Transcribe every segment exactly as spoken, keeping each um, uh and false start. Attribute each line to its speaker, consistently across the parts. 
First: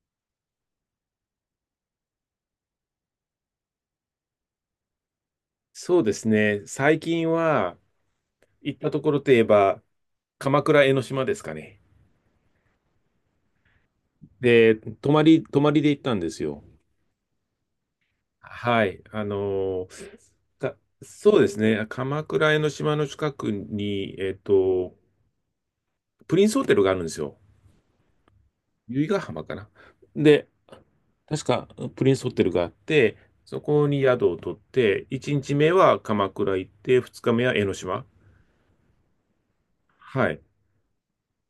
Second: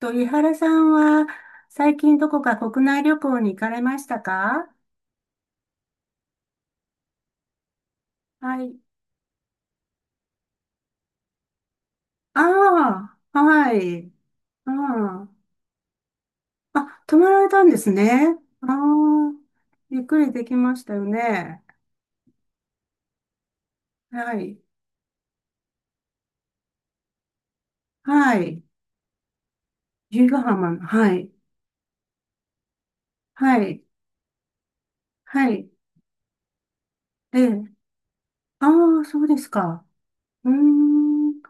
Speaker 1: と、井原さんは最近どこか国内旅行に行かれましたか？
Speaker 2: そうですね。最近は
Speaker 1: は
Speaker 2: 行
Speaker 1: い。
Speaker 2: ったところといえば、鎌倉江ノ島ですかね。
Speaker 1: ああ、はい。あ
Speaker 2: で、泊ま
Speaker 1: あ、
Speaker 2: り、泊まりで行ったんですよ。
Speaker 1: あ、泊まられたんですね。あ
Speaker 2: はい。あ
Speaker 1: あ、
Speaker 2: の
Speaker 1: ゆっく
Speaker 2: ー
Speaker 1: りできま
Speaker 2: か
Speaker 1: したよ
Speaker 2: そうです
Speaker 1: ね。
Speaker 2: ね。鎌倉江ノ島の近くに、えっ
Speaker 1: はい。
Speaker 2: と、プリンスホテルがあるんですよ。
Speaker 1: はい。
Speaker 2: 由比ヶ浜かな。
Speaker 1: 由比ヶ
Speaker 2: で、
Speaker 1: 浜の、はい。
Speaker 2: 確かプリンスホテルがあって、そ
Speaker 1: はい。
Speaker 2: こに宿を取って、1
Speaker 1: は
Speaker 2: 日
Speaker 1: い。
Speaker 2: 目は鎌倉行って、2日
Speaker 1: え
Speaker 2: 目は
Speaker 1: え。
Speaker 2: 江ノ島。
Speaker 1: ああ、そうですか。
Speaker 2: はい。
Speaker 1: うーん。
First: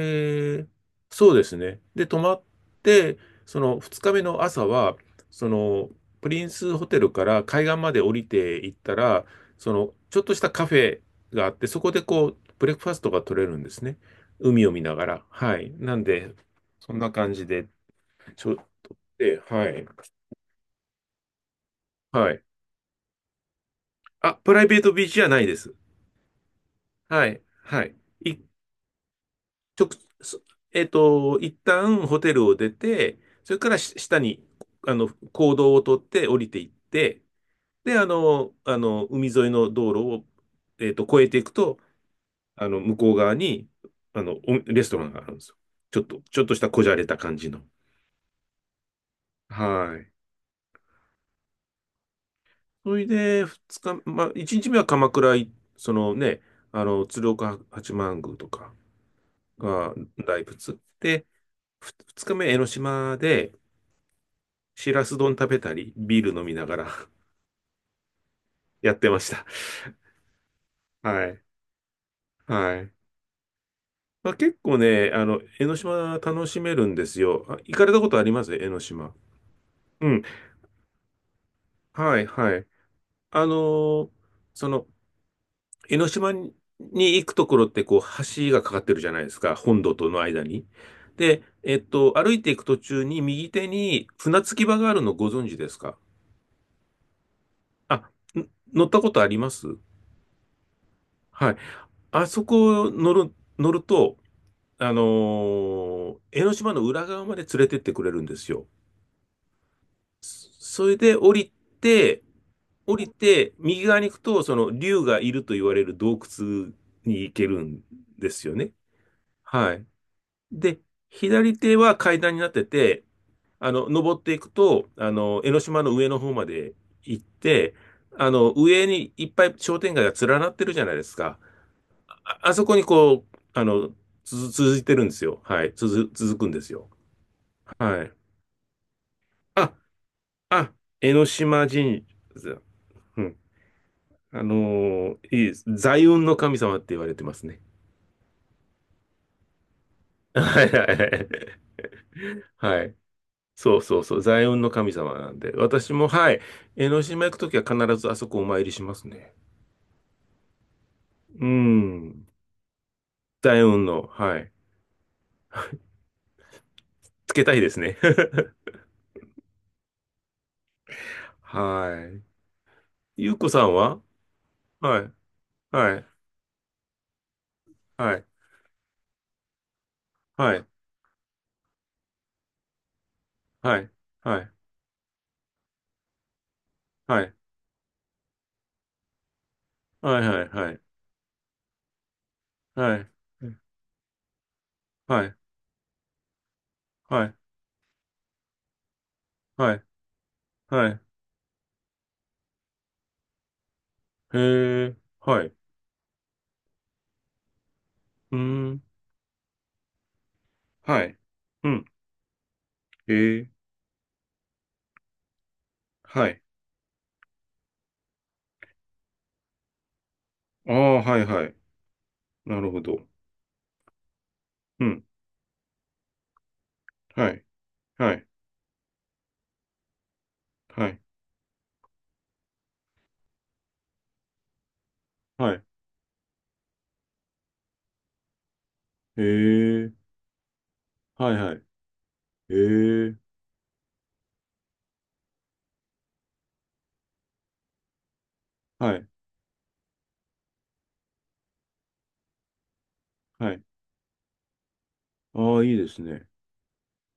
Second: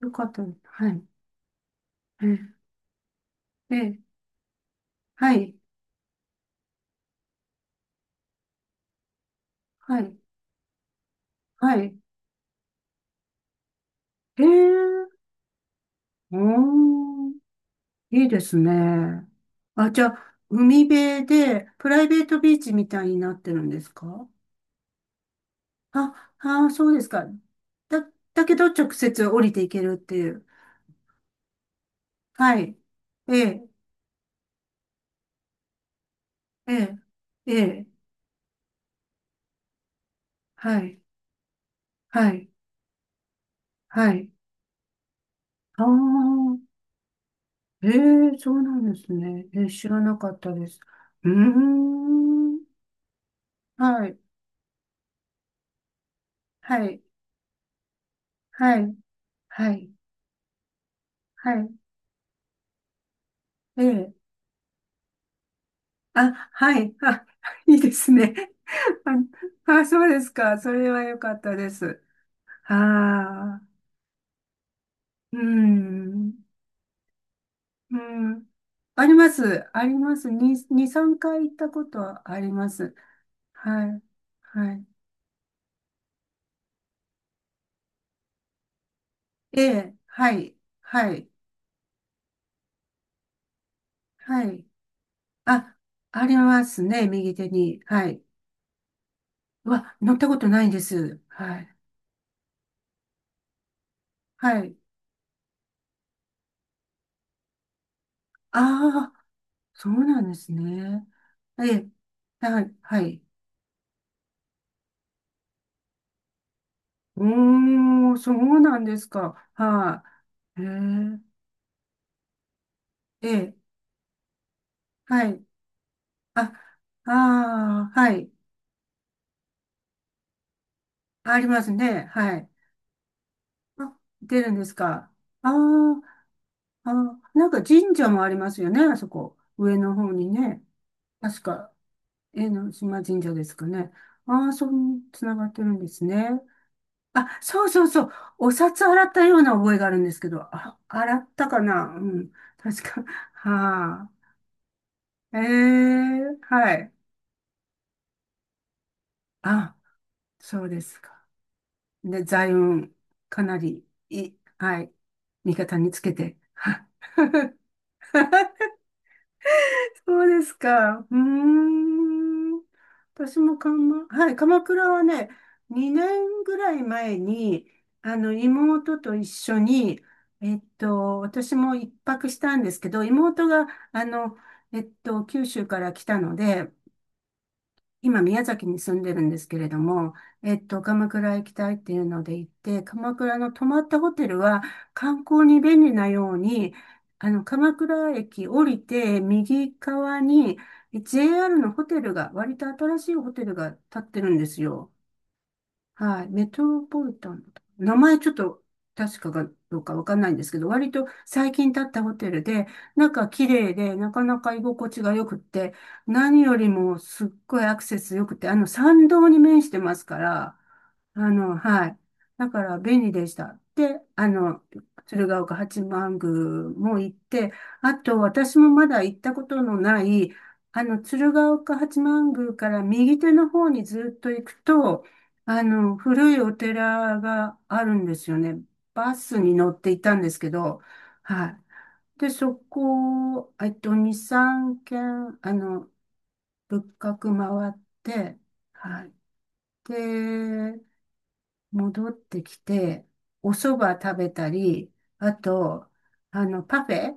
Speaker 1: よかった。はい。
Speaker 2: そうですね。で、泊
Speaker 1: え
Speaker 2: まっ
Speaker 1: え。
Speaker 2: て、その
Speaker 1: え
Speaker 2: 2
Speaker 1: え。
Speaker 2: 日目の朝は、
Speaker 1: は
Speaker 2: そ
Speaker 1: い。
Speaker 2: のプリンスホテルから海岸まで降りていったら、その
Speaker 1: はい。
Speaker 2: ちょっとしたカフェがあって、
Speaker 1: は
Speaker 2: そこ
Speaker 1: い。
Speaker 2: でこう、ブレックファストが取れるんですね。
Speaker 1: え
Speaker 2: 海を見なが
Speaker 1: え。
Speaker 2: ら。はい。なんで、
Speaker 1: お
Speaker 2: そんな
Speaker 1: ー。
Speaker 2: 感じで、
Speaker 1: いいで
Speaker 2: ちょ、
Speaker 1: すね。
Speaker 2: で、はい。
Speaker 1: あ、じゃあ、海辺で、プライベー
Speaker 2: は
Speaker 1: ト
Speaker 2: い。
Speaker 1: ビーチみたいになってるんですか？
Speaker 2: あ、プライベートビーチじゃないです。
Speaker 1: あ、あー、そうですか。
Speaker 2: はい。はい。
Speaker 1: だ、だ
Speaker 2: 一
Speaker 1: けど直接降りていけ
Speaker 2: 直、
Speaker 1: るってい
Speaker 2: そ
Speaker 1: う。
Speaker 2: えっと、一旦ホテルを
Speaker 1: は
Speaker 2: 出
Speaker 1: い。
Speaker 2: て、
Speaker 1: え
Speaker 2: それ
Speaker 1: え、
Speaker 2: からし下に、あの、公道を取って降りていっ
Speaker 1: ええ、
Speaker 2: て、
Speaker 1: ええ、
Speaker 2: で、あの、あの、海沿いの道路を、
Speaker 1: は
Speaker 2: えっ
Speaker 1: い、
Speaker 2: と、越えていくと、
Speaker 1: はい、
Speaker 2: あの、向こう側に、
Speaker 1: は
Speaker 2: あ
Speaker 1: い。
Speaker 2: の、おレストランがあるんですよ。
Speaker 1: あ
Speaker 2: ちょっと、ちょっとした
Speaker 1: あ、
Speaker 2: こじゃれた感じの。
Speaker 1: ええ、そうなんですね。ええ、知
Speaker 2: は
Speaker 1: ら
Speaker 2: い。
Speaker 1: なかったです。うーん。
Speaker 2: それで、二日、
Speaker 1: はい、
Speaker 2: まあ、一日目は鎌倉、い、そのね、
Speaker 1: は
Speaker 2: あ
Speaker 1: い、
Speaker 2: の、鶴岡八幡宮とか
Speaker 1: はい、はい、
Speaker 2: が大仏。で、
Speaker 1: はい。
Speaker 2: ふ二日目、江ノ島で、
Speaker 1: ええ、
Speaker 2: しらす丼食べたり、ビール飲
Speaker 1: あ、
Speaker 2: みなが
Speaker 1: はい、
Speaker 2: ら
Speaker 1: あ、いいですね。
Speaker 2: やってました。
Speaker 1: あ、あ、そうですか。それは良
Speaker 2: は
Speaker 1: かっ
Speaker 2: い。
Speaker 1: たです。
Speaker 2: はい。
Speaker 1: ああ、
Speaker 2: まあ、結構ね、あ
Speaker 1: う
Speaker 2: の、江ノ島
Speaker 1: ん、
Speaker 2: 楽しめるんですよ。あ、行かれ
Speaker 1: う
Speaker 2: たことありま
Speaker 1: ん。
Speaker 2: す江ノ
Speaker 1: あ
Speaker 2: 島？
Speaker 1: ります。あり
Speaker 2: う
Speaker 1: ま
Speaker 2: ん。
Speaker 1: す。に、に、さんかい行ったこと
Speaker 2: は
Speaker 1: は
Speaker 2: い、
Speaker 1: あり
Speaker 2: はい。
Speaker 1: ます。
Speaker 2: あの
Speaker 1: はい。
Speaker 2: ーそ
Speaker 1: はい。
Speaker 2: の、江ノ島に行くところって、こう、橋がかかってるじゃないですか。
Speaker 1: え
Speaker 2: 本
Speaker 1: え、
Speaker 2: 土との
Speaker 1: は
Speaker 2: 間
Speaker 1: い。
Speaker 2: に。
Speaker 1: はい。
Speaker 2: で、えっと、歩いていく途中に右手に船
Speaker 1: は
Speaker 2: 着
Speaker 1: い。
Speaker 2: き場があるのご存知で
Speaker 1: あ、
Speaker 2: すか？
Speaker 1: ありますね。右手に。
Speaker 2: あ、ん
Speaker 1: はい。
Speaker 2: 乗ったことありま
Speaker 1: う
Speaker 2: す？
Speaker 1: わ、乗ったことないです。
Speaker 2: はい。
Speaker 1: はい。
Speaker 2: あそこ乗る、乗ると、
Speaker 1: はい。
Speaker 2: あのー江ノ島の裏側まで連れてってくれるんですよ。
Speaker 1: ああ、そうなんで
Speaker 2: そ
Speaker 1: す
Speaker 2: それ
Speaker 1: ね。
Speaker 2: で降り
Speaker 1: ええ、
Speaker 2: て、
Speaker 1: はい。
Speaker 2: 降
Speaker 1: は
Speaker 2: り
Speaker 1: い。
Speaker 2: て、右側に行くと、その竜がいると言われる洞窟
Speaker 1: う
Speaker 2: に行けるん
Speaker 1: ーん、
Speaker 2: で
Speaker 1: そ
Speaker 2: すよ
Speaker 1: う
Speaker 2: ね。
Speaker 1: なんですか。
Speaker 2: はい。
Speaker 1: はい、へ
Speaker 2: で、左手は階段になってて、
Speaker 1: えええ、
Speaker 2: あの、登っていくと、あ
Speaker 1: は
Speaker 2: の、
Speaker 1: い。
Speaker 2: 江ノ島の上の方ま
Speaker 1: あ、
Speaker 2: で行って、
Speaker 1: ああ、は
Speaker 2: あ
Speaker 1: い。
Speaker 2: の、上にいっぱい商店街が連なってるじゃないです
Speaker 1: あ
Speaker 2: か。
Speaker 1: りますね。は
Speaker 2: あ、
Speaker 1: い。
Speaker 2: あそこにこう、あの、
Speaker 1: あ、
Speaker 2: つ
Speaker 1: 出
Speaker 2: づ
Speaker 1: るんです
Speaker 2: 続いてるん
Speaker 1: か。
Speaker 2: ですよ。
Speaker 1: あ
Speaker 2: はい。
Speaker 1: ー、
Speaker 2: 続、続くんですよ。
Speaker 1: あー、なんか神
Speaker 2: は
Speaker 1: 社
Speaker 2: い。
Speaker 1: もありますよね、あそこ。
Speaker 2: あ、
Speaker 1: 上の方にね。
Speaker 2: あ、江ノ
Speaker 1: 確
Speaker 2: 島
Speaker 1: か、
Speaker 2: 神
Speaker 1: 江
Speaker 2: 社。
Speaker 1: の島神
Speaker 2: う
Speaker 1: 社
Speaker 2: ん。
Speaker 1: ですかね。
Speaker 2: あ
Speaker 1: ああ、
Speaker 2: の
Speaker 1: そう、
Speaker 2: ー
Speaker 1: つな
Speaker 2: い
Speaker 1: が
Speaker 2: い
Speaker 1: っ
Speaker 2: で
Speaker 1: て
Speaker 2: す。
Speaker 1: るんです
Speaker 2: 財運
Speaker 1: ね。
Speaker 2: の神様って言われてま
Speaker 1: あ、
Speaker 2: すね。
Speaker 1: そうそうそう。お札洗ったような覚えがあるんですけ ど、
Speaker 2: はい
Speaker 1: あ、
Speaker 2: はいは
Speaker 1: 洗った
Speaker 2: い。
Speaker 1: かな、うん。
Speaker 2: は
Speaker 1: 確
Speaker 2: い。
Speaker 1: か。
Speaker 2: そうそう
Speaker 1: はあ。
Speaker 2: そう。財運の神様な
Speaker 1: え
Speaker 2: んで。私も、は
Speaker 1: え、
Speaker 2: い。
Speaker 1: は
Speaker 2: 江
Speaker 1: い。
Speaker 2: ノ島行くときは必ずあそこお参りしますね。
Speaker 1: あ、そうですか。
Speaker 2: う
Speaker 1: で、
Speaker 2: ん。
Speaker 1: 財運、かな
Speaker 2: 財
Speaker 1: り、
Speaker 2: 運の、
Speaker 1: い、
Speaker 2: はい。
Speaker 1: はい、味方につけて。は
Speaker 2: つけ たいですね。
Speaker 1: そうですか。うー
Speaker 2: はい。
Speaker 1: ん。
Speaker 2: ゆ
Speaker 1: 私
Speaker 2: うこ
Speaker 1: も
Speaker 2: さ
Speaker 1: か
Speaker 2: んは、
Speaker 1: ま、はい、鎌倉
Speaker 2: は
Speaker 1: は
Speaker 2: い。
Speaker 1: ね、
Speaker 2: は
Speaker 1: 2
Speaker 2: い。
Speaker 1: 年ぐらい前に、
Speaker 2: は
Speaker 1: あ
Speaker 2: い。
Speaker 1: の、妹と一緒に、え
Speaker 2: は
Speaker 1: っ
Speaker 2: い。
Speaker 1: と、私も一泊したんですけど、妹が、
Speaker 2: はい。
Speaker 1: あの、
Speaker 2: はい。
Speaker 1: えっと、九州から来たので、
Speaker 2: はい。
Speaker 1: 今、宮崎に住んでるんですけれども、
Speaker 2: はい。
Speaker 1: えっ
Speaker 2: は
Speaker 1: と、
Speaker 2: い。
Speaker 1: 鎌倉行きたいっていうので行って、
Speaker 2: はい。
Speaker 1: 鎌倉の泊まったホテルは観
Speaker 2: はい。
Speaker 1: 光に便利なように、
Speaker 2: はい。は
Speaker 1: あ
Speaker 2: い。
Speaker 1: の、鎌倉駅降りて右
Speaker 2: はい。
Speaker 1: 側に
Speaker 2: はい。
Speaker 1: ジェーアール のホテルが、割と新しいホテルが建ってるんです
Speaker 2: へ
Speaker 1: よ。
Speaker 2: え。はい。
Speaker 1: はい。メトロポリタンだったかな。名前ちょっ
Speaker 2: う
Speaker 1: と
Speaker 2: ーん。
Speaker 1: 確かかどうかわかんないんですけど、割
Speaker 2: は
Speaker 1: と
Speaker 2: い。
Speaker 1: 最
Speaker 2: う
Speaker 1: 近建
Speaker 2: ん。
Speaker 1: ったホテルで、
Speaker 2: え
Speaker 1: 中綺
Speaker 2: ー、
Speaker 1: 麗で、なかなか居心地が良くって、
Speaker 2: は
Speaker 1: 何
Speaker 2: い。
Speaker 1: よりもすっごいアクセス良くて、あの、参道に面してますから、
Speaker 2: ああ、は
Speaker 1: あ
Speaker 2: いはい。
Speaker 1: の、はい。だ
Speaker 2: な
Speaker 1: か
Speaker 2: る
Speaker 1: ら
Speaker 2: ほ
Speaker 1: 便
Speaker 2: ど。
Speaker 1: 利でした。で、あの、
Speaker 2: うん。
Speaker 1: 鶴岡八幡宮も行っ
Speaker 2: はい。
Speaker 1: て、あ
Speaker 2: は
Speaker 1: と
Speaker 2: い。
Speaker 1: 私もまだ行ったことのない、あ
Speaker 2: は
Speaker 1: の、
Speaker 2: い。
Speaker 1: 鶴岡八幡宮から右手の方にずっと行くと、
Speaker 2: は
Speaker 1: あ
Speaker 2: い。
Speaker 1: の、古いお寺があるんですよね。バ
Speaker 2: え
Speaker 1: スに乗って
Speaker 2: ー、
Speaker 1: いたんですけど、
Speaker 2: はい
Speaker 1: は
Speaker 2: は
Speaker 1: い。
Speaker 2: い。
Speaker 1: で、そ
Speaker 2: えー、
Speaker 1: こ、えっと、に、さんげん軒、あの、仏閣回って、
Speaker 2: は
Speaker 1: は
Speaker 2: い。
Speaker 1: い。で、戻ってきて、お
Speaker 2: はい。
Speaker 1: 蕎麦食べたり、あ
Speaker 2: ああ、いいで
Speaker 1: と、
Speaker 2: すね。
Speaker 1: あの、パフェ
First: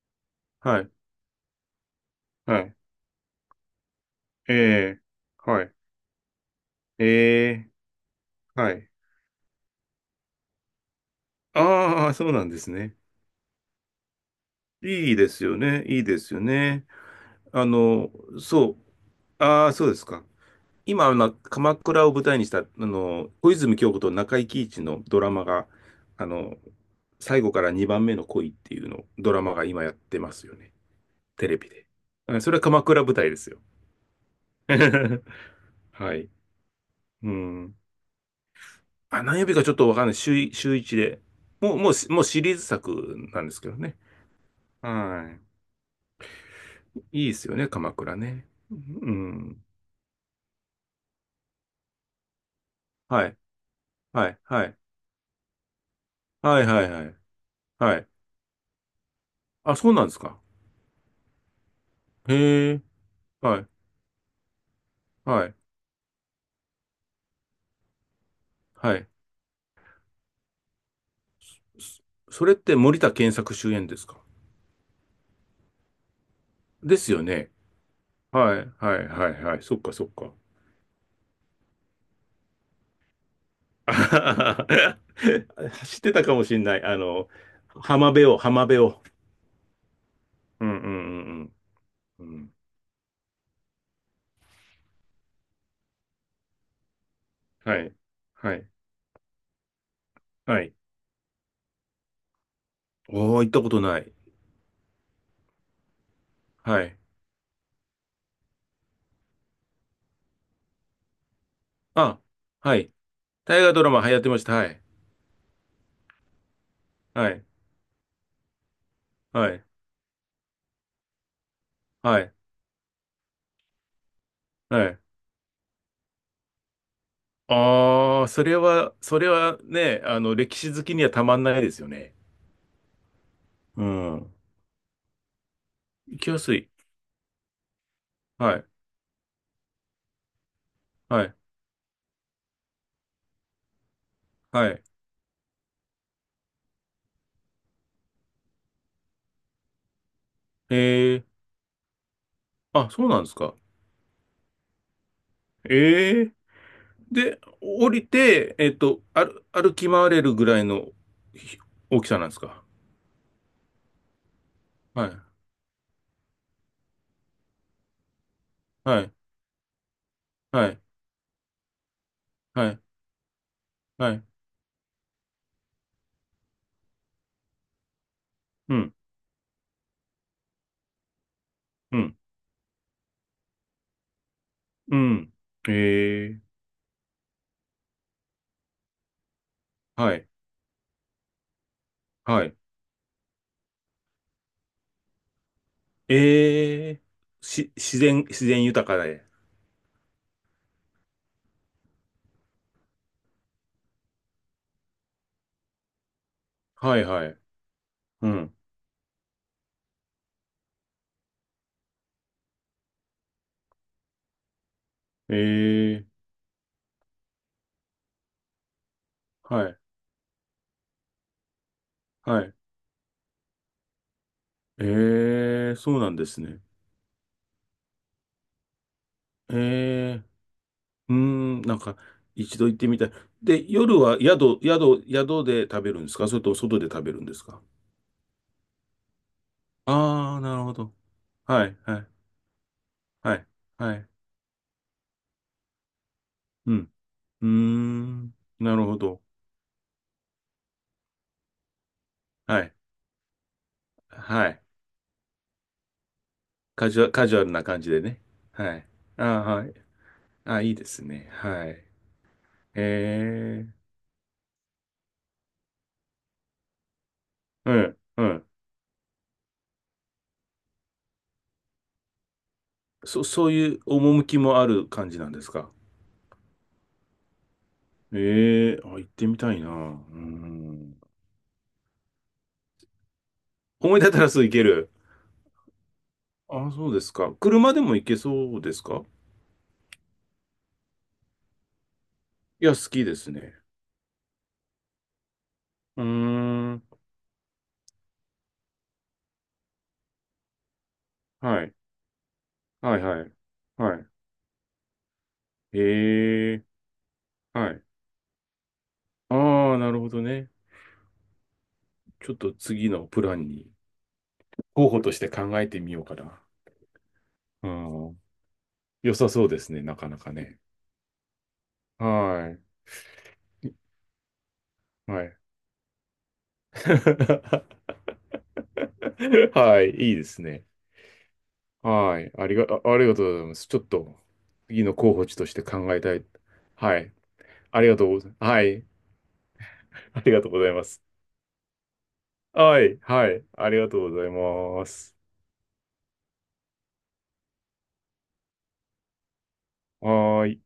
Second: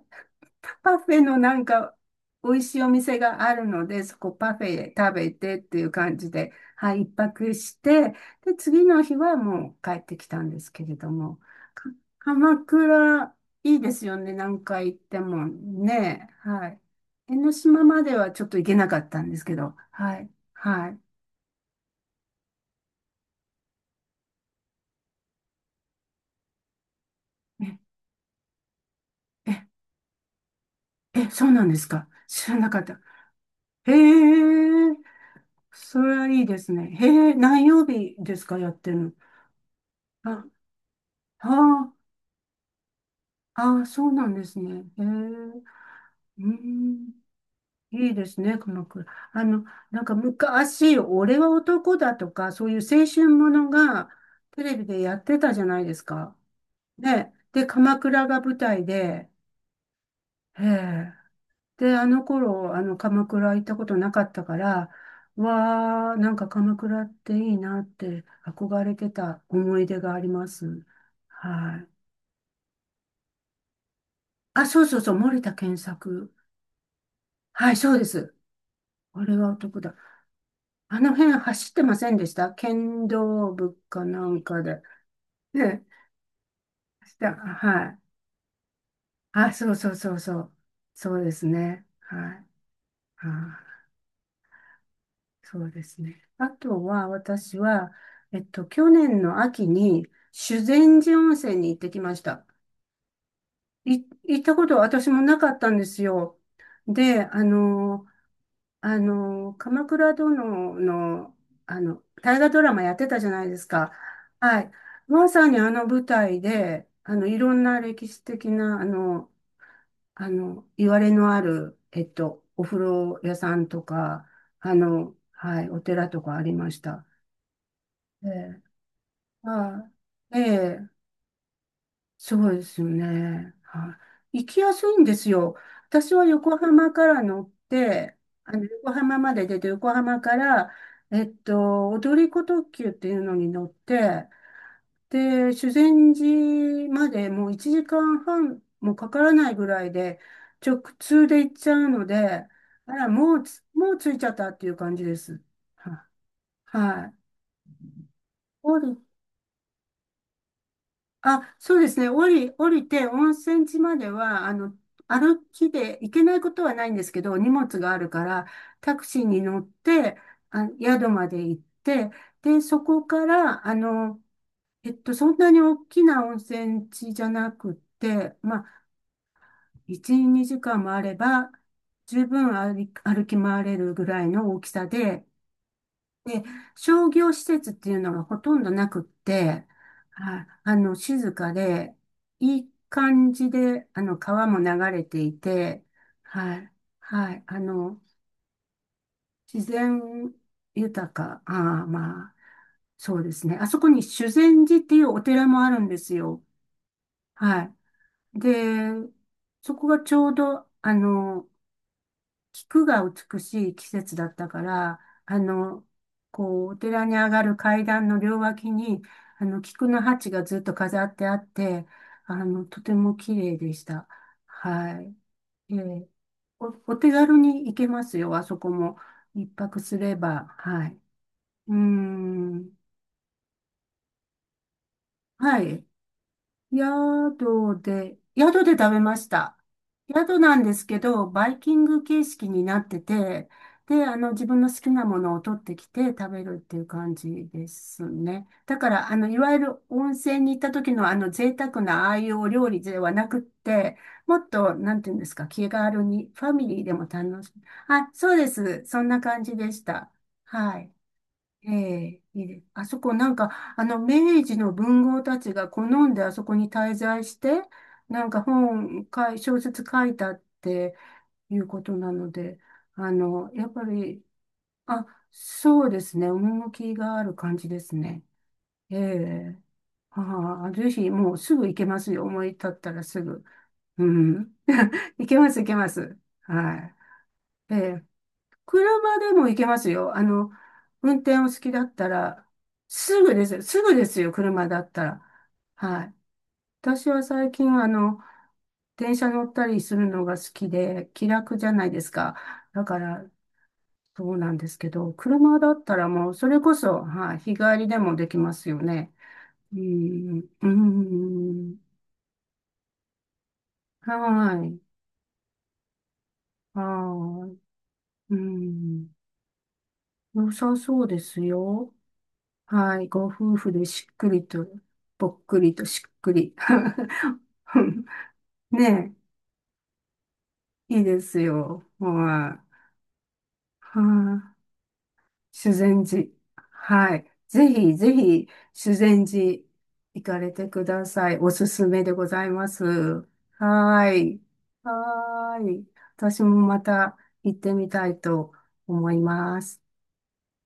Speaker 2: はい。
Speaker 1: パフェのなんか美
Speaker 2: は
Speaker 1: 味し
Speaker 2: い。
Speaker 1: いお店があるので、そこパフェ
Speaker 2: え
Speaker 1: 食べ
Speaker 2: ー、
Speaker 1: てっ
Speaker 2: はい。
Speaker 1: ていう感じで、はい、一泊
Speaker 2: え
Speaker 1: して、で、
Speaker 2: ー、は
Speaker 1: 次
Speaker 2: い。
Speaker 1: の日はもう帰ってきたんですけれども、か、
Speaker 2: ああ、そうなんで
Speaker 1: 鎌
Speaker 2: すね。
Speaker 1: 倉いいですよね、何回行っ
Speaker 2: いい
Speaker 1: て
Speaker 2: です
Speaker 1: も
Speaker 2: よね。いいで
Speaker 1: ね、
Speaker 2: すよ
Speaker 1: はい。
Speaker 2: ね。
Speaker 1: 江ノ
Speaker 2: あ
Speaker 1: 島ま
Speaker 2: の、
Speaker 1: ではちょっと行け
Speaker 2: そ
Speaker 1: なかったんで
Speaker 2: う。
Speaker 1: すけ
Speaker 2: ああ、
Speaker 1: ど、
Speaker 2: そうです
Speaker 1: は
Speaker 2: か。
Speaker 1: い、はい。
Speaker 2: 今、あの、鎌倉を舞台にした、あの、小泉今日子と中井貴一のドラマが、あの、最後か
Speaker 1: え、
Speaker 2: らにばんめの恋っていうの、ドラ
Speaker 1: え、
Speaker 2: マが今やってますよね。
Speaker 1: え、そ
Speaker 2: テ
Speaker 1: う
Speaker 2: レ
Speaker 1: なん
Speaker 2: ビ
Speaker 1: です
Speaker 2: で。
Speaker 1: か。
Speaker 2: あ、
Speaker 1: 知
Speaker 2: そ
Speaker 1: ら
Speaker 2: れは
Speaker 1: なかっ
Speaker 2: 鎌
Speaker 1: た。
Speaker 2: 倉舞台ですよ。
Speaker 1: へえ、そ
Speaker 2: は
Speaker 1: れは
Speaker 2: い。
Speaker 1: いいですね。へ
Speaker 2: う
Speaker 1: え、何
Speaker 2: ん。
Speaker 1: 曜日ですか、やってるの？
Speaker 2: あ、何曜日かちょっとわかんない。週
Speaker 1: あ、
Speaker 2: い、週しゅういちで。
Speaker 1: は
Speaker 2: もう、も
Speaker 1: あ。
Speaker 2: うもうシリーズ作なんですけど
Speaker 1: ああ、
Speaker 2: ね。
Speaker 1: そうなんですね。へえ。
Speaker 2: は
Speaker 1: うー
Speaker 2: い。
Speaker 1: ん。
Speaker 2: いいですよね、鎌
Speaker 1: いい
Speaker 2: 倉
Speaker 1: です
Speaker 2: ね。
Speaker 1: ね、
Speaker 2: う
Speaker 1: 鎌倉。あ
Speaker 2: ん。
Speaker 1: の、なんか昔、俺は男だとか、そういう青
Speaker 2: は
Speaker 1: 春
Speaker 2: い。
Speaker 1: ものが
Speaker 2: はい。
Speaker 1: テ
Speaker 2: は
Speaker 1: レ
Speaker 2: い。
Speaker 1: ビでやってたじゃないですか。
Speaker 2: はい。はい。はい。
Speaker 1: ね。で、
Speaker 2: は
Speaker 1: 鎌
Speaker 2: い。
Speaker 1: 倉が舞台で、
Speaker 2: あ、そうなんですか。
Speaker 1: へえ。で、あの
Speaker 2: へ
Speaker 1: 頃、あ
Speaker 2: え。
Speaker 1: の、鎌倉
Speaker 2: は
Speaker 1: 行っ
Speaker 2: い。
Speaker 1: たことなかったから、
Speaker 2: はい。
Speaker 1: わあ、なんか鎌倉っていいなって憧れ
Speaker 2: はい。
Speaker 1: てた思い出があります。はい。
Speaker 2: それって森田健作主演ですか？
Speaker 1: あ、そうそうそう、森田健作。
Speaker 2: ですよね。
Speaker 1: はい、そうです。
Speaker 2: はい、はい、は
Speaker 1: 俺
Speaker 2: い、
Speaker 1: は
Speaker 2: はい。そ
Speaker 1: 男
Speaker 2: っか、
Speaker 1: だ。
Speaker 2: そっか。
Speaker 1: あの辺走ってませんでした剣道部
Speaker 2: あ
Speaker 1: か
Speaker 2: は
Speaker 1: なん
Speaker 2: は
Speaker 1: かで。
Speaker 2: は
Speaker 1: ね、
Speaker 2: 知ってたかもしれない。あ
Speaker 1: し
Speaker 2: の、
Speaker 1: た、は
Speaker 2: 浜
Speaker 1: い。
Speaker 2: 辺を、浜辺を。
Speaker 1: あ、そうそうそうそう。
Speaker 2: うん、うん、う
Speaker 1: そうです
Speaker 2: ん、
Speaker 1: ね。
Speaker 2: うん。
Speaker 1: は
Speaker 2: う
Speaker 1: い。
Speaker 2: ん、
Speaker 1: あ、そうですね。あとは、私
Speaker 2: は
Speaker 1: は、
Speaker 2: い、
Speaker 1: えっ
Speaker 2: は
Speaker 1: と、
Speaker 2: い、
Speaker 1: 去年の秋に
Speaker 2: は
Speaker 1: 修
Speaker 2: い。
Speaker 1: 善寺温泉に行ってきました。
Speaker 2: おー、行ったこと
Speaker 1: い、
Speaker 2: ない。
Speaker 1: 行ったこと私もなかったんですよ。
Speaker 2: はい。
Speaker 1: で、あの、あの、鎌倉殿の、あの、
Speaker 2: あ、
Speaker 1: 大河ドラ
Speaker 2: は
Speaker 1: マ
Speaker 2: い。
Speaker 1: やってたじゃないで
Speaker 2: 大
Speaker 1: す
Speaker 2: 河ドラ
Speaker 1: か。
Speaker 2: マ流行ってました。
Speaker 1: は
Speaker 2: は
Speaker 1: い。
Speaker 2: い、
Speaker 1: まさにあの舞台で、あの、
Speaker 2: は
Speaker 1: い
Speaker 2: い、
Speaker 1: ろんな歴史的な、あの、
Speaker 2: はい、
Speaker 1: あの、いわれのある、えっ
Speaker 2: はい、
Speaker 1: と、お風呂屋さんとか、あ
Speaker 2: はい。
Speaker 1: の、はい、お寺とかありました。
Speaker 2: ああ、
Speaker 1: え
Speaker 2: それ
Speaker 1: え、
Speaker 2: は、それは
Speaker 1: は
Speaker 2: ね、あの、
Speaker 1: い。え
Speaker 2: 歴史好きに
Speaker 1: え、
Speaker 2: はたまんないですよね。
Speaker 1: そうですよね。
Speaker 2: う
Speaker 1: は
Speaker 2: ん。
Speaker 1: い。行きやすいんですよ。私
Speaker 2: 行
Speaker 1: は
Speaker 2: きやす
Speaker 1: 横
Speaker 2: い。
Speaker 1: 浜から乗って、あ
Speaker 2: は
Speaker 1: の、
Speaker 2: い、
Speaker 1: 横浜まで出て、横浜から、え
Speaker 2: は
Speaker 1: っ
Speaker 2: い、
Speaker 1: と、踊り子特急っていうのに乗って、
Speaker 2: はい。
Speaker 1: で、修善寺までもういちじかんはんもかからないぐらいで、直
Speaker 2: ええ、
Speaker 1: 通で行っちゃうので、
Speaker 2: あ、
Speaker 1: あ
Speaker 2: そ
Speaker 1: ら、
Speaker 2: うなんで
Speaker 1: も
Speaker 2: す
Speaker 1: う
Speaker 2: か。
Speaker 1: つ、もう着いちゃったっていう感じです。はい
Speaker 2: ええ、
Speaker 1: はい。
Speaker 2: で、降りて、えっと、歩、歩き回れるぐらいの
Speaker 1: あ、
Speaker 2: ひ
Speaker 1: そうです
Speaker 2: 大き
Speaker 1: ね。
Speaker 2: さな
Speaker 1: 降
Speaker 2: んです
Speaker 1: り、
Speaker 2: か？
Speaker 1: 降りて、温泉地までは、あの、
Speaker 2: はい、
Speaker 1: 歩きで行けないことはないんですけど、荷物があるから、タ
Speaker 2: は
Speaker 1: ク
Speaker 2: い、
Speaker 1: シーに乗って、
Speaker 2: は
Speaker 1: あ、
Speaker 2: い、
Speaker 1: 宿まで行って、で、
Speaker 2: は
Speaker 1: そ
Speaker 2: い、
Speaker 1: こから、あ
Speaker 2: は
Speaker 1: の、
Speaker 2: い、
Speaker 1: えっと、そんなに大きな温泉地じゃなくって、ま
Speaker 2: う
Speaker 1: あ、
Speaker 2: ん、
Speaker 1: いち、にじかんもあれば、
Speaker 2: うん、
Speaker 1: 十分歩き、歩き回れるぐらいの大きさで、
Speaker 2: うん。ええ、
Speaker 1: で、商業施設っていうのがほとんどなくって、
Speaker 2: はい、
Speaker 1: あ、あの、静かで、
Speaker 2: はい。
Speaker 1: いい感じで、あの、川も流れていて、はい、
Speaker 2: ええ、
Speaker 1: はい、あ
Speaker 2: し、自
Speaker 1: の、
Speaker 2: 然、自然豊かで。
Speaker 1: 自然豊か、ああ、まあ、そうですね。あそこに修善寺っていうお寺もあるんですよ。
Speaker 2: はい、はい、
Speaker 1: は
Speaker 2: う
Speaker 1: い。
Speaker 2: ん。
Speaker 1: で、そこがちょうど、あの、菊が美しい季節だったから、あの、
Speaker 2: ええ、
Speaker 1: こう、お寺に上がる階段の両脇に、あの、
Speaker 2: はい、
Speaker 1: 菊の鉢がずっと飾ってあって、
Speaker 2: は
Speaker 1: あ
Speaker 2: い。
Speaker 1: の、とても綺麗でした。はい。
Speaker 2: ええ、
Speaker 1: え
Speaker 2: そう
Speaker 1: え、
Speaker 2: なんですね。
Speaker 1: お、お手軽に行けますよ、あそこも。一泊すれ
Speaker 2: ええ、
Speaker 1: ば。はい。
Speaker 2: うーん、
Speaker 1: う
Speaker 2: な
Speaker 1: ー
Speaker 2: んか、一度
Speaker 1: ん。
Speaker 2: 行ってみたい。で、夜は宿、宿、宿
Speaker 1: は
Speaker 2: で食
Speaker 1: い。
Speaker 2: べるんですか？それとも外で食べるんですか？
Speaker 1: 宿で、宿で食べました。
Speaker 2: ああ
Speaker 1: 宿
Speaker 2: ー、な
Speaker 1: なん
Speaker 2: るほ
Speaker 1: です
Speaker 2: ど。
Speaker 1: けど、バイ
Speaker 2: は
Speaker 1: キ
Speaker 2: い、
Speaker 1: ン
Speaker 2: は
Speaker 1: グ
Speaker 2: い、
Speaker 1: 形式になって
Speaker 2: はい、
Speaker 1: て、
Speaker 2: は
Speaker 1: で、
Speaker 2: い。
Speaker 1: あの、自分の好きなものを取ってきて食べるっ
Speaker 2: う
Speaker 1: ていう
Speaker 2: ん。
Speaker 1: 感
Speaker 2: うー
Speaker 1: じです
Speaker 2: ん、
Speaker 1: ね。
Speaker 2: な
Speaker 1: だ
Speaker 2: る
Speaker 1: か
Speaker 2: ほ
Speaker 1: ら、あ
Speaker 2: ど。
Speaker 1: の、いわゆる温泉に行った時のあの、贅沢なああいうお
Speaker 2: は
Speaker 1: 料
Speaker 2: い、
Speaker 1: 理ではなくって、もっ
Speaker 2: はい。
Speaker 1: と、なんていうんですか、気軽に、ファミリー
Speaker 2: カ
Speaker 1: で
Speaker 2: ジ
Speaker 1: も
Speaker 2: ュア、カジュア
Speaker 1: 楽
Speaker 2: ル
Speaker 1: しむ。
Speaker 2: な感じで
Speaker 1: あ、
Speaker 2: ね。
Speaker 1: そうで
Speaker 2: は
Speaker 1: す。
Speaker 2: い。
Speaker 1: そんな
Speaker 2: ああ、
Speaker 1: 感じ
Speaker 2: は
Speaker 1: で
Speaker 2: い。
Speaker 1: した。
Speaker 2: あ、いい
Speaker 1: は
Speaker 2: で
Speaker 1: い。
Speaker 2: すね。は
Speaker 1: え
Speaker 2: い。
Speaker 1: え、いいです
Speaker 2: え
Speaker 1: あそこ、なんか、
Speaker 2: え、
Speaker 1: あの、明治の文豪たちが好んであそこに滞在して、
Speaker 2: うん、う
Speaker 1: なんか
Speaker 2: ん。
Speaker 1: 本かい、小説書いたっていうことなので、あ
Speaker 2: そ、そ
Speaker 1: の、
Speaker 2: う
Speaker 1: やっ
Speaker 2: いう
Speaker 1: ぱり、
Speaker 2: 趣もある
Speaker 1: あ、
Speaker 2: 感じなんですか？
Speaker 1: そうですね、趣がある感じですね。
Speaker 2: ええ、
Speaker 1: え
Speaker 2: あ、行ってみた
Speaker 1: え、
Speaker 2: いな。う
Speaker 1: ああ、ぜ
Speaker 2: ん。
Speaker 1: ひもうすぐ行けますよ、思い立ったらすぐ。
Speaker 2: 思い
Speaker 1: う
Speaker 2: 出たらすぐ行
Speaker 1: ん、
Speaker 2: ける。
Speaker 1: 行けます、行けます。
Speaker 2: あ、そう
Speaker 1: は
Speaker 2: ですか。車
Speaker 1: い。え
Speaker 2: でも
Speaker 1: え、
Speaker 2: 行けそうですか？
Speaker 1: 車でも行けますよ。あの、運転お好きだったら、
Speaker 2: いや、好きで
Speaker 1: す
Speaker 2: す
Speaker 1: ぐで
Speaker 2: ね。
Speaker 1: す。すぐですよ、車だったら。
Speaker 2: う
Speaker 1: はい。
Speaker 2: ーん。
Speaker 1: 私は最近、あの、電車乗ったりするのが好きで、気楽
Speaker 2: は
Speaker 1: じゃ
Speaker 2: い。
Speaker 1: ないですか。だ
Speaker 2: は
Speaker 1: か
Speaker 2: い、は
Speaker 1: ら、
Speaker 2: い。は
Speaker 1: そうなんですけど、車だ
Speaker 2: い。
Speaker 1: ったらもう、そ
Speaker 2: へ
Speaker 1: れ
Speaker 2: え。
Speaker 1: こそ、はい、日
Speaker 2: は
Speaker 1: 帰
Speaker 2: い。
Speaker 1: りでもできますよね。
Speaker 2: あ
Speaker 1: う
Speaker 2: あ、なるほど
Speaker 1: ん、
Speaker 2: ね。
Speaker 1: うん、
Speaker 2: ちょっと次のプランに
Speaker 1: はい、
Speaker 2: 候補として考えてみようかな。
Speaker 1: はい、
Speaker 2: うん。
Speaker 1: うん、
Speaker 2: 良さそうですね、なかなか
Speaker 1: 良
Speaker 2: ね。
Speaker 1: さそうですよ。
Speaker 2: はい。
Speaker 1: はい。ご夫婦でしっくりと、
Speaker 2: は
Speaker 1: ぽ
Speaker 2: い。
Speaker 1: っくりとしっくり。ね
Speaker 2: はい、いいですね。
Speaker 1: え、いいですよ。
Speaker 2: はい。あり
Speaker 1: は
Speaker 2: が、
Speaker 1: い。
Speaker 2: あありがとうございます。ちょっと
Speaker 1: は
Speaker 2: 次の候補地とし
Speaker 1: い。
Speaker 2: て
Speaker 1: 修
Speaker 2: 考え
Speaker 1: 善
Speaker 2: たい。
Speaker 1: 寺。
Speaker 2: はい。
Speaker 1: はい。ぜ
Speaker 2: ありが
Speaker 1: ひ、
Speaker 2: とう
Speaker 1: ぜ
Speaker 2: ございま
Speaker 1: ひ、
Speaker 2: す。はい。
Speaker 1: 修善寺
Speaker 2: あ
Speaker 1: 行
Speaker 2: り
Speaker 1: か
Speaker 2: がとう
Speaker 1: れ
Speaker 2: ご
Speaker 1: て
Speaker 2: ざいま
Speaker 1: く
Speaker 2: す。
Speaker 1: ださい。おすすめでございま
Speaker 2: は
Speaker 1: す。
Speaker 2: い、はい、ありがとう
Speaker 1: は
Speaker 2: ござい
Speaker 1: い。
Speaker 2: ます。
Speaker 1: はい。私もまた行ってみたいと思います。
Speaker 2: はーい。